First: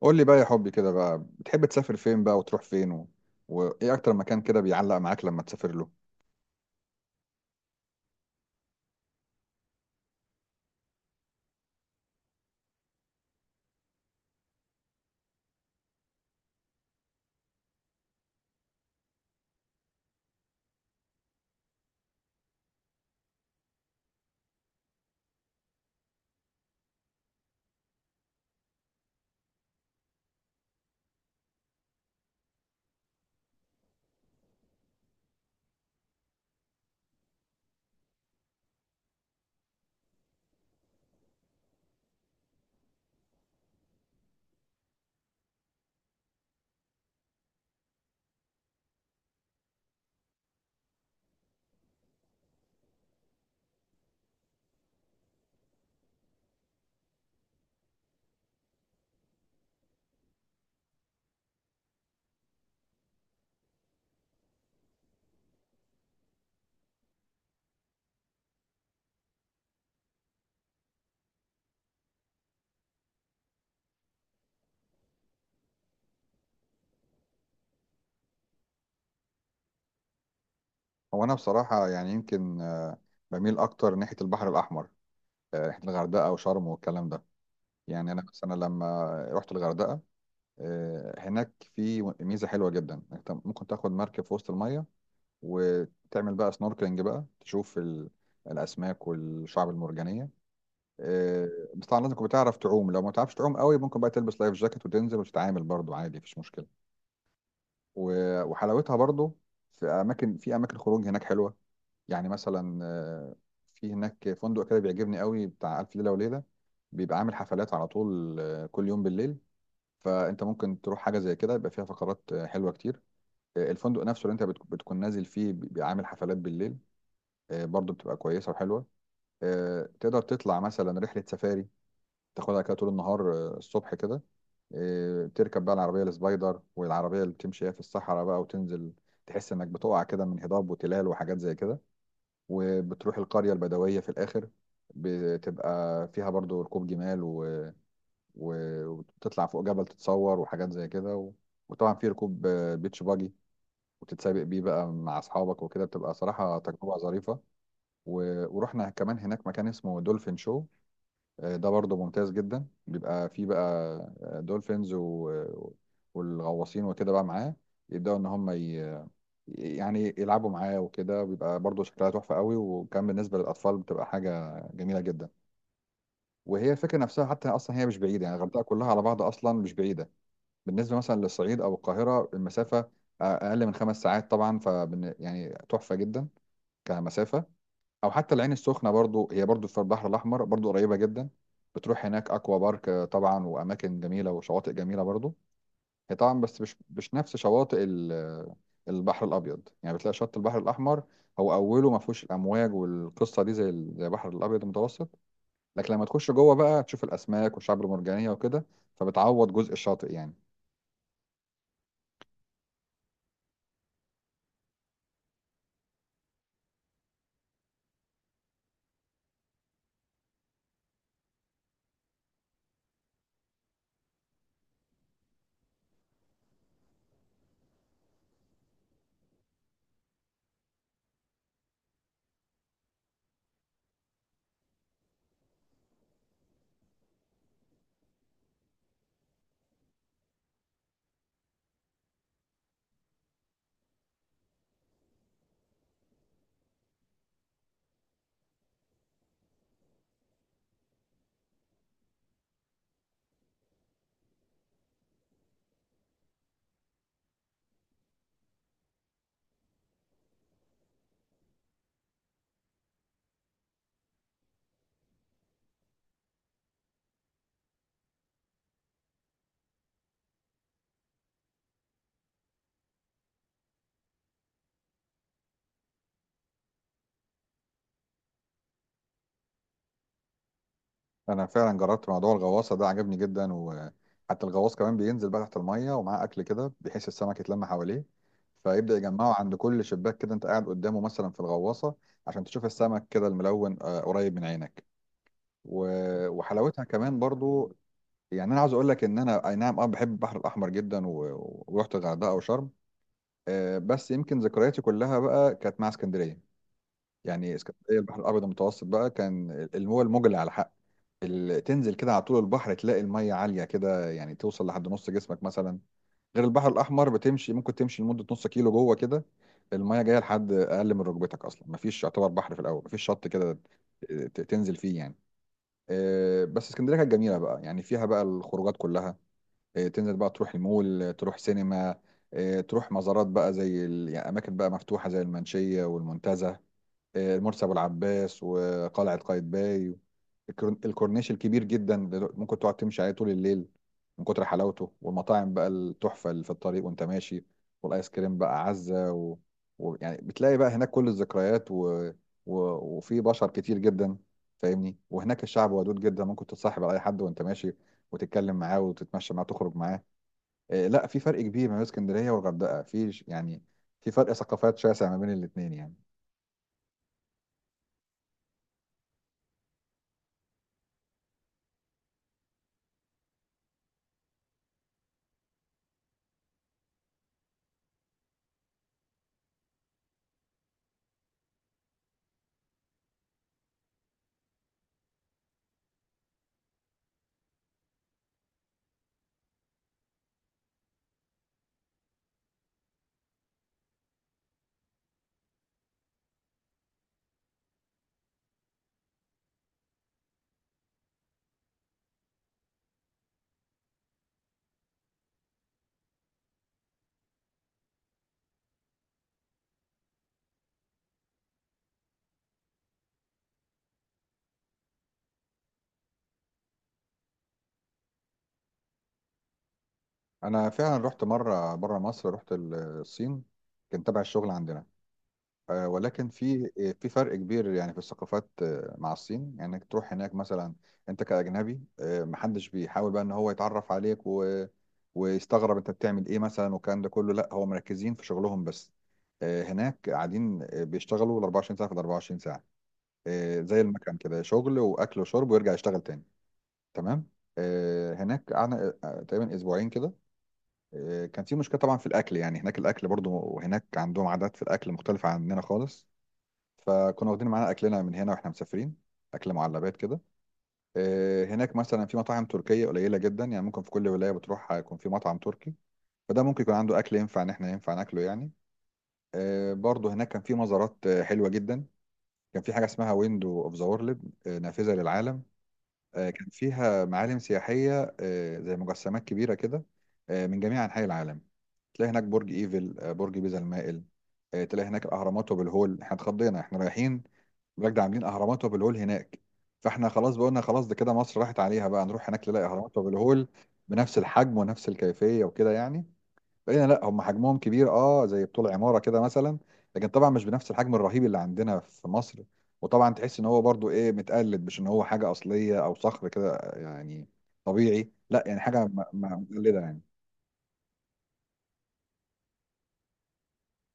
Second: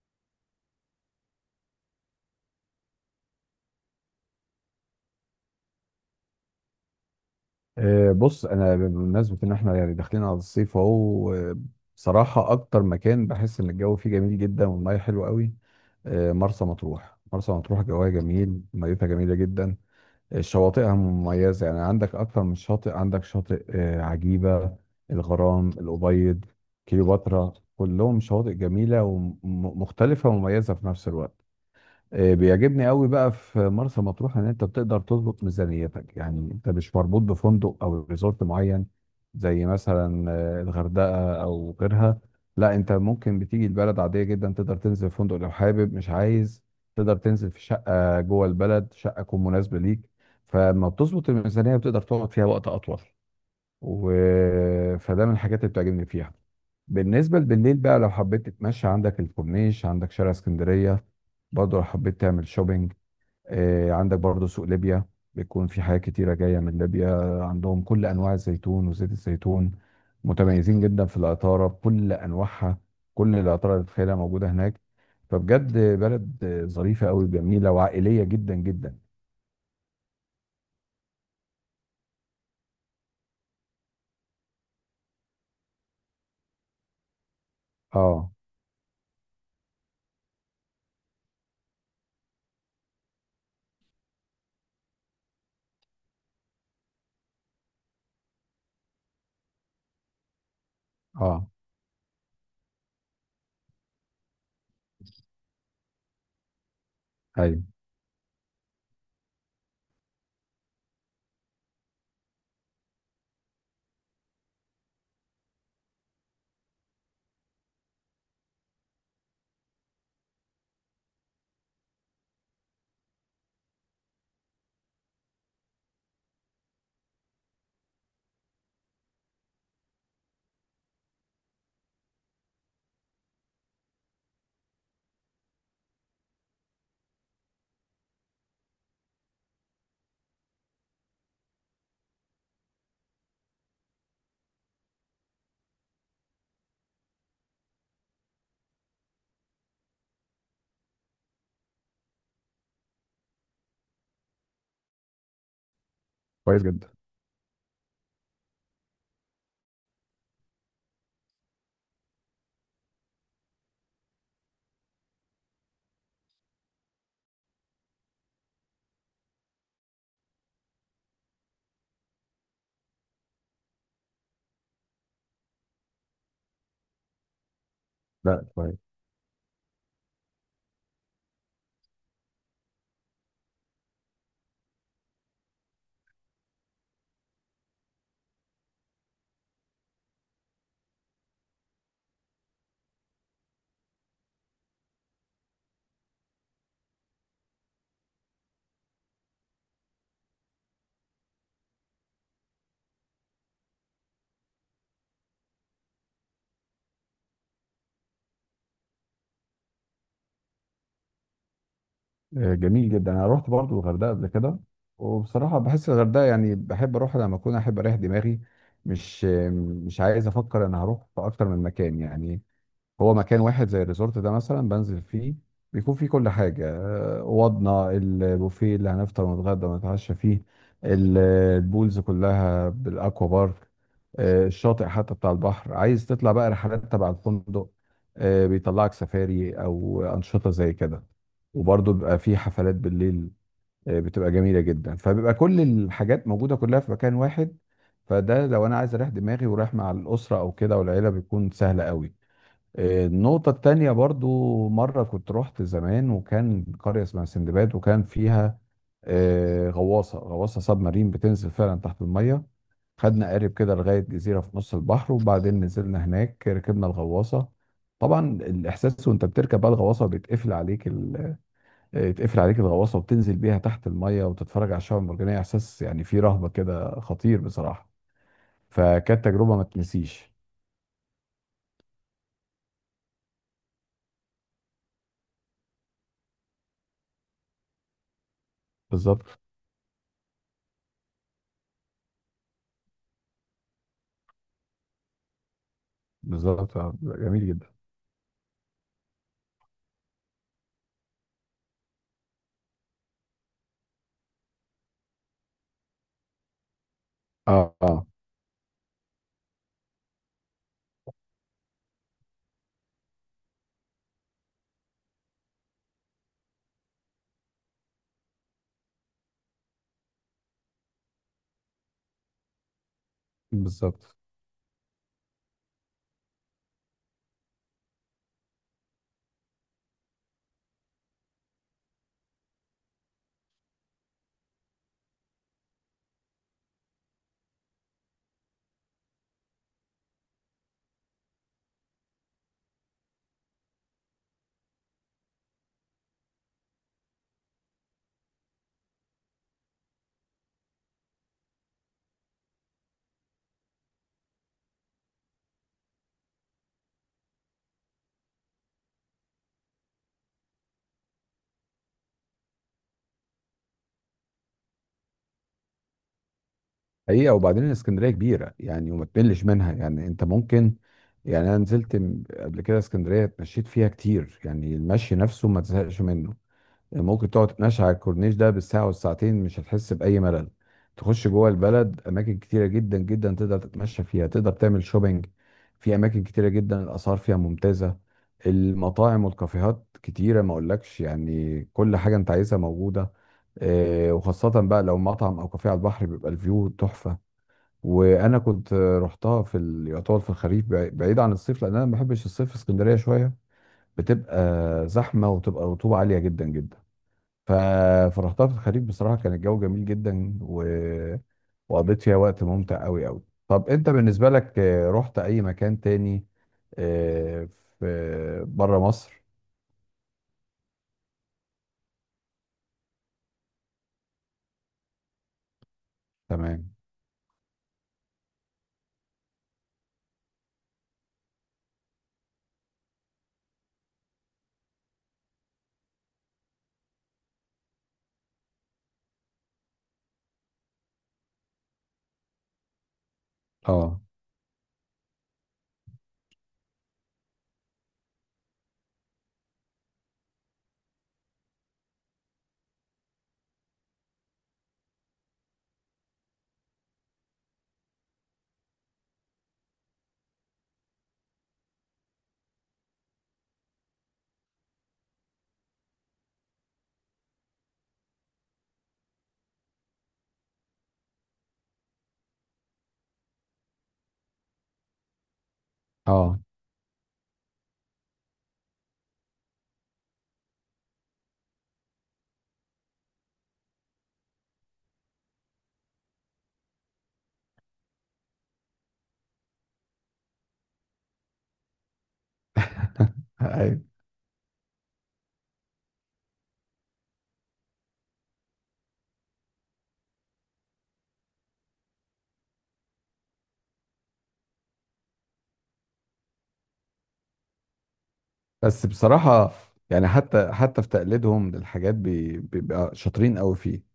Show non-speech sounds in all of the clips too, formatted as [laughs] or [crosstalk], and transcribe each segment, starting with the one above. قول لي بقى يا حبي كده بقى بتحب تسافر فين بقى وتروح فين وايه اكتر مكان كده بيعلق معاك لما تسافر له؟ بص انا بمناسبه ان احنا يعني داخلين على الصيف اهو بصراحه اكتر مكان بحس ان الجو فيه جميل جدا والميه حلوه قوي. مرسى مطروح، جواها جميل، ميتها جميله جدا. شواطئها مميزه، يعني عندك اكتر من شاطئ، عندك شاطئ عجيبه، الغرام الابيض، كليوباترا، كلهم شواطئ جميله ومختلفه ومميزه في نفس الوقت. بيعجبني قوي بقى في مرسى مطروح ان انت بتقدر تظبط ميزانيتك، يعني انت مش مربوط بفندق او ريزورت معين زي مثلا الغردقه او غيرها. لا، انت ممكن بتيجي البلد عاديه جدا، تقدر تنزل في فندق لو حابب، مش عايز تقدر تنزل في شقه جوه البلد، شقه تكون مناسبه ليك. فلما بتظبط الميزانيه بتقدر تقعد فيها وقت اطول و... فده من الحاجات اللي بتعجبني فيها. بالنسبة بالليل بقى لو حبيت تتمشى، عندك الكورنيش، عندك شارع اسكندرية. برضه لو حبيت تعمل شوبينج، عندك برضه سوق ليبيا، بيكون في حاجات كتيرة جاية من ليبيا. عندهم كل أنواع الزيتون وزيت الزيتون، متميزين جدا في العطارة بكل أنواعها، كل العطارة اللي تتخيلها موجودة هناك. فبجد بلد ظريفة أوي، جميلة وعائلية جدا جدا. هو انا بصراحة يعني يمكن بميل اكتر ناحية البحر الاحمر، ناحية الغردقة وشرم والكلام ده. يعني انا اه. مثلا لما رحت الغردقة، هناك في ميزة حلوة جدا، انت ممكن تاخد مركب في وسط المية وتعمل بقى سنوركلينج بقى تشوف الاسماك والشعب المرجانية. اه. آه، بس طبعا لازم تكون بتعرف تعوم، لو ما تعرفش تعوم قوي ممكن بقى تلبس لايف جاكيت وتنزل وتتعامل برضو عادي، مفيش مشكلة. ايوه. و- وحلاوتها برضو في اماكن خروج هناك حلوه. يعني مثلا في هناك فندق كده بيعجبني قوي بتاع الف ليله وليله، بيبقى عامل حفلات على طول كل يوم بالليل. فانت ممكن تروح حاجه زي كده يبقى فيها فقرات حلوه كتير. الفندق نفسه اللي انت بتكون نازل فيه بيبقى عامل حفلات بالليل، برضو بتبقى كويسه وحلوه. تقدر تطلع مثلا رحله سفاري تاخدها كده طول النهار، الصبح كده. إيه، تركب بقى العربية السبايدر والعربية اللي بتمشي هي في الصحراء بقى وتنزل، تحس انك بتقع كده من هضاب وتلال وحاجات زي كده، وبتروح القرية البدوية في الآخر، بتبقى فيها برضو ركوب جمال و... و... وتطلع فوق جبل تتصور وحاجات زي كده وطبعا في ركوب بيتش باجي وتتسابق بيه بقى مع أصحابك وكده، بتبقى صراحة كويس جدا. تجربة ظريفة. ورحنا كمان هناك مكان اسمه دولفين شو، ده برضه ممتاز جدا، بيبقى فيه بقى دولفينز والغواصين وكده بقى معاه يبدأوا إن هم يعني يلعبوا معاه وكده، وبيبقى برضه شكلها تحفة قوي، وكان بالنسبة للأطفال بتبقى حاجة جميلة جدا. وهي الفكرة نفسها حتى أصلا هي مش بعيدة، يعني لا، الغردقة كويس. كلها على بعض أصلا مش بعيدة بالنسبة مثلا للصعيد أو القاهرة. المسافة أقل من 5 ساعات طبعا، ف يعني تحفة جدا كمسافة. او حتى العين السخنه برضو هي برضو في البحر الاحمر، برضو قريبه جدا، بتروح هناك اكوا بارك، طبعا واماكن جميله وشواطئ جميله برضو. هي طبعا بس مش نفس شواطئ البحر الابيض، يعني بتلاقي شط البحر الاحمر هو اوله ما فيهوش الامواج والقصه دي زي زي البحر الابيض المتوسط، لكن لما تخش جوه بقى تشوف الاسماك والشعب المرجانيه وكده، فبتعوض جزء الشاطئ يعني. جميل جدا، انا رحت برضو الغردقه قبل كده، وبصراحه بحس الغردقه يعني بحب اروح لما اكون احب اريح دماغي. مش آه، مش عايز افكر انا هروح في اكتر من مكان، يعني هو مكان واحد زي الريزورت ده مثلا بنزل فيه، بيكون فيه كل حاجة. اوضنا، البوفيه اللي هنفطر ونتغدى ونتعشى فيه، ال- البولز كلها، بالاكوا بارك، الشاطئ حتى بتاع البحر. عايز تطلع بقى رحلات تبع الفندق، بيطلعك سفاري او انشطة زي كده. وبرضه بيبقى فيه حفلات بالليل بتبقى جميلة جدا، فبيبقى كل الحاجات موجودة كلها في مكان واحد. فده لو انا عايز اريح دماغي ورايح مع الاسرة او كده والعيلة بيكون سهل قوي. النقطة التانية، برضو مرة كنت رحت زمان وكان قرية اسمها سندباد، وكان فيها غواصة سب مارين بتنزل فعلا تحت المية. خدنا قارب كده لغاية جزيرة في نص البحر، وبعدين نزلنا هناك ركبنا الغواصة. طبعا الإحساس وأنت بتركب بقى الغواصة، بيتقفل عليك ال... آه، يتقفل عليك الغواصة، وبتنزل بيها تحت المية وتتفرج على الشعاب المرجانية. إحساس يعني فيه رهبة كده، خطير بصراحة، فكانت تجربة ما تنسيش. انا فعلا جربت موضوع الغواصه ده، عجبني جدا. وحتى الغواص كمان بينزل بقى تحت الميه ومعاه اكل كده بحيث السمك يتلم حواليه، فيبدا يجمعه بالظبط. عند كل شباك كده انت قاعد قدامه مثلا في الغواصه عشان تشوف السمك كده الملون، قريب من عينك. و- بالظبط، وحلاوتها كمان جميل جدا. برضو. يعني انا عاوز اقول لك ان انا اي نعم اه بحب البحر الاحمر جدا، و- ورحت الغردقه وشرم. بس يمكن ذكرياتي كلها بقى كانت مع اسكندريه. يعني اه. اسكندريه آه. البحر الابيض المتوسط بقى كان المول المجلي على حق. تنزل كده على طول البحر تلاقي المية عالية كده، يعني توصل لحد نص جسمك مثلا، غير البحر الأحمر بتمشي، ممكن تمشي لمدة نص كيلو جوه كده، المية جاية لحد أقل من ركبتك، أصلا مفيش، يعتبر بحر في الأول مفيش شط كده بالظبط. تنزل فيه يعني. بس اسكندرية كانت جميلة بقى، يعني فيها بقى الخروجات كلها. تنزل بقى تروح المول، تروح سينما، تروح مزارات بقى زي يعني أماكن بقى مفتوحة زي المنشية والمنتزه، مرسي ابو العباس وقلعه قايتباي. الكورنيش الكبير جدا اللي ممكن تقعد تمشي عليه طول الليل من كتر حلاوته، والمطاعم بقى التحفه اللي في الطريق وانت ماشي، والايس كريم بقى عزه يعني بتلاقي بقى هناك كل الذكريات و... وفي بشر كتير جدا، فاهمني. وهناك الشعب ودود جدا، ممكن تتصاحب على اي حد وانت ماشي وتتكلم معاه وتتمشى معاه تخرج معاه. لا، في فرق كبير ما بين اسكندريه والغردقه في يعني في فرق ثقافات شاسع ما بين الاثنين يعني. حقيقة، وبعدين اسكندرية كبيرة يعني وما تملش منها. يعني انت ممكن، يعني انا نزلت قبل كده اسكندرية اتمشيت فيها كتير، يعني المشي نفسه ما تزهقش منه. يعني ممكن تقعد تتمشى على الكورنيش ده بالساعة والساعتين، مش هتحس بأي ملل. تخش جوه البلد أماكن كتيرة جدا جدا تقدر تتمشى فيها، تقدر تعمل شوبينج في أماكن كتيرة جدا، الأسعار فيها ممتازة. المطاعم والكافيهات كتيرة ما أقولكش، يعني كل حاجة أنت عايزها موجودة. وخاصة بقى لو مطعم أو كافيه على البحر، بيبقى الفيو تحفة. وأنا كنت رحتها في يعتبر في الخريف، بعيد عن الصيف، لأن أنا ما بحبش الصيف في اسكندرية شوية. بتبقى زحمة وتبقى رطوبة عالية جدا جدا. ف... فرحتها في الخريف، بصراحة كان الجو جميل جدا وقضيت فيها وقت ممتع قوي قوي. طب انت بالنسبة لك رحت اي مكان تاني آه، في بره مصر؟ انا فعلا رحت مره بره مصر، رحت الصين، كان تبع الشغل عندنا. ولكن في تمام. في فرق كبير يعني في الثقافات مع الصين. يعني انك تروح هناك مثلا انت كاجنبي، محدش بيحاول بقى ان هو يتعرف عليك ويستغرب انت بتعمل ايه مثلا والكلام ده كله، لا هو مركزين في شغلهم بس. هناك قاعدين بيشتغلوا ال 24 ساعه في ال 24 ساعه. زي اه. المكان كده، شغل واكل وشرب ويرجع يشتغل تاني. تمام. هناك قعدنا تقريبا اسبوعين كده. كان في مشكله طبعا في الاكل، يعني هناك الاكل برضو وهناك عندهم عادات في الاكل مختلفه عننا خالص، فكنا واخدين معانا اكلنا من هنا واحنا مسافرين، اكل معلبات كده. هناك مثلا في مطاعم تركيه قليله جدا، يعني ممكن في كل ولايه بتروح هيكون في مطعم تركي، فده ممكن يكون عنده اكل ينفع ان احنا ينفع ناكله يعني. برضو هناك كان في مزارات حلوه جدا، كان في حاجه اسمها ويندو اوف ذا وورلد، نافذه للعالم. اه. كان فيها معالم سياحيه زي مجسمات كبيره كده من جميع انحاء العالم. تلاقي هناك برج ايفل، برج بيزا المائل، تلاقي هناك اهرامات وابو الهول، احنا اتخضينا احنا رايحين بجد عاملين اهرامات وابو الهول هناك. فاحنا خلاص بقولنا خلاص ده كده مصر راحت عليها بقى، نروح هناك نلاقي اهرامات وابو الهول ايوه. بنفس الحجم ونفس الكيفيه وكده يعني. لقينا لا، هم حجمهم كبير اه، زي بطول عماره كده مثلا، لكن طبعا مش بنفس الحجم الرهيب اللي عندنا في مصر. وطبعا تحس ان هو برضو ايه، متقلد، مش ان هو حاجه اصليه او صخر كده، يعني طبيعي، لا، يعني حاجه بس بصراحة مقلده يعني. يعني، حتى في تقليدهم للحاجات بيبقى شاطرين قوي فيه.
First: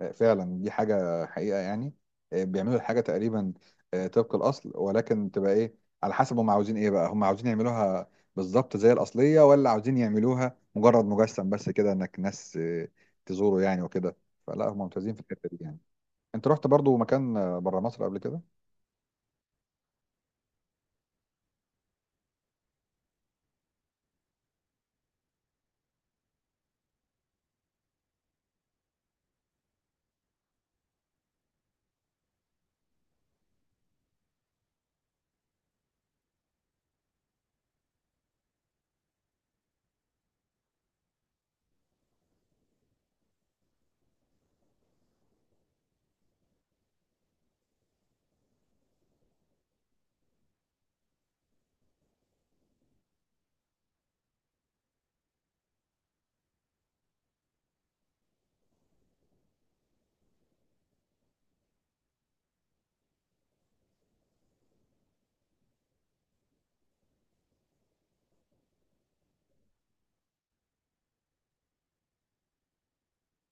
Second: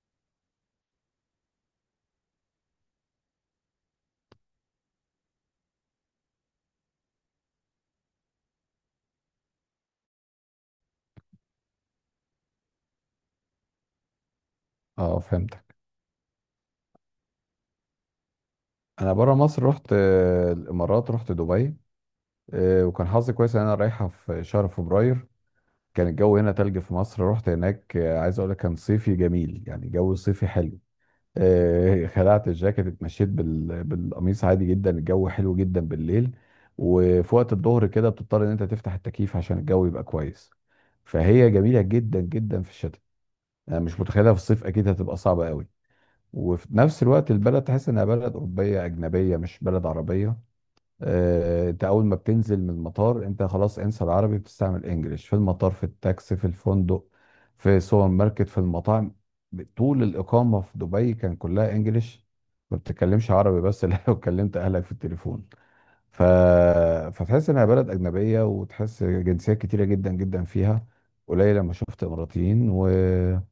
فعلا دي حاجة حقيقة يعني. بيعملوا الحاجة تقريبا طبق الأصل، ولكن تبقى إيه على حسب هم عاوزين إيه بقى، هم عاوزين يعملوها بالظبط زي الأصلية، ولا عاوزين يعملوها مجرد مجسم بس كده إنك ناس تزوره يعني وكده. فلا هم ممتازين اه، في الحتة دي فهمتك. يعني. أنت رحت برضو مكان بره مصر قبل كده؟ انا بره مصر رحت الامارات، رحت دبي. وكان حظي كويس ان انا رايحة في شهر فبراير. كان الجو هنا تلج في مصر، رحت هناك عايز اقول لك كان صيفي جميل، يعني جو صيفي حلو. [laughs] خلعت الجاكيت، اتمشيت بالقميص عادي جدا، الجو حلو جدا بالليل. وفي وقت الظهر كده بتضطر ان انت تفتح التكييف عشان الجو يبقى كويس. فهي جميلة جدا جدا في الشتاء، انا مش متخيلها في الصيف، اكيد هتبقى صعبة قوي. وفي نفس الوقت البلد تحس انها بلد اوروبية اجنبية مش بلد عربية. انت اول ما بتنزل من المطار انت خلاص انسى العربي، بتستعمل انجليش في المطار، في التاكسي، في الفندق، في السوبر ماركت، في المطاعم. طول الاقامه في دبي كان كلها انجليش، ما بتتكلمش عربي بس [laughs] الا لو كلمت اهلك في التليفون. ف... فتحس انها بلد اجنبيه، وتحس جنسيات كتيره جدا جدا فيها، قليل لما شفت اماراتيين. وفيها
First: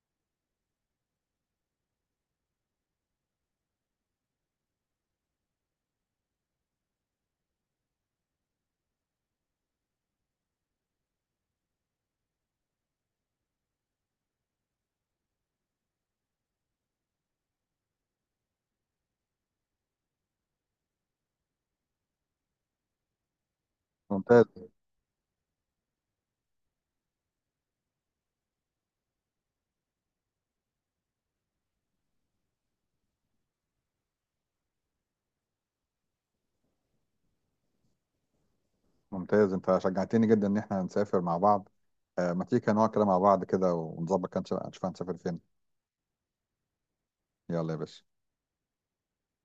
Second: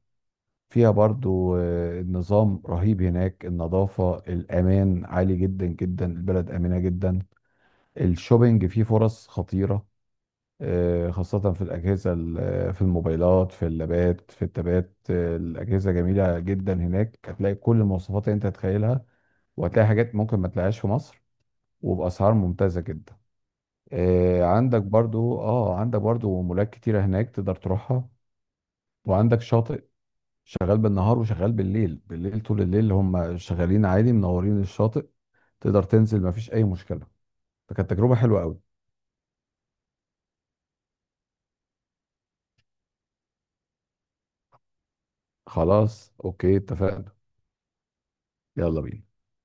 برضو النظام رهيب هناك، النظافه، الامان عالي جدا جدا، البلد امنه جدا. الشوبينج فيه فرص خطيرة خاصة في الأجهزة، في الموبايلات، في اللابات، في التابات. الأجهزة جميلة جدا هناك، هتلاقي كل المواصفات اللي أنت تتخيلها، وهتلاقي حاجات ممكن ما تلاقيهاش في مصر، وبأسعار ممتازة جدا. ممتاز. عندك برضو، اه عندك برضو مولات كتيرة هناك تقدر تروحها. وعندك شاطئ شغال بالنهار وشغال بالليل، بالليل طول الليل هم شغالين عادي منورين الشاطئ، تقدر تنزل مفيش أي مشكلة. فكانت تجربة حلوة قوي. ممتاز، أنت شجعتني جدا إن إحنا نسافر مع بعض، ما تيجي كده نقعد كده مع بعض كده ونظبط كده، نشوف هنسافر فين. خلاص، اوكي، اتفقنا. يلا يا باشا. يلا بينا.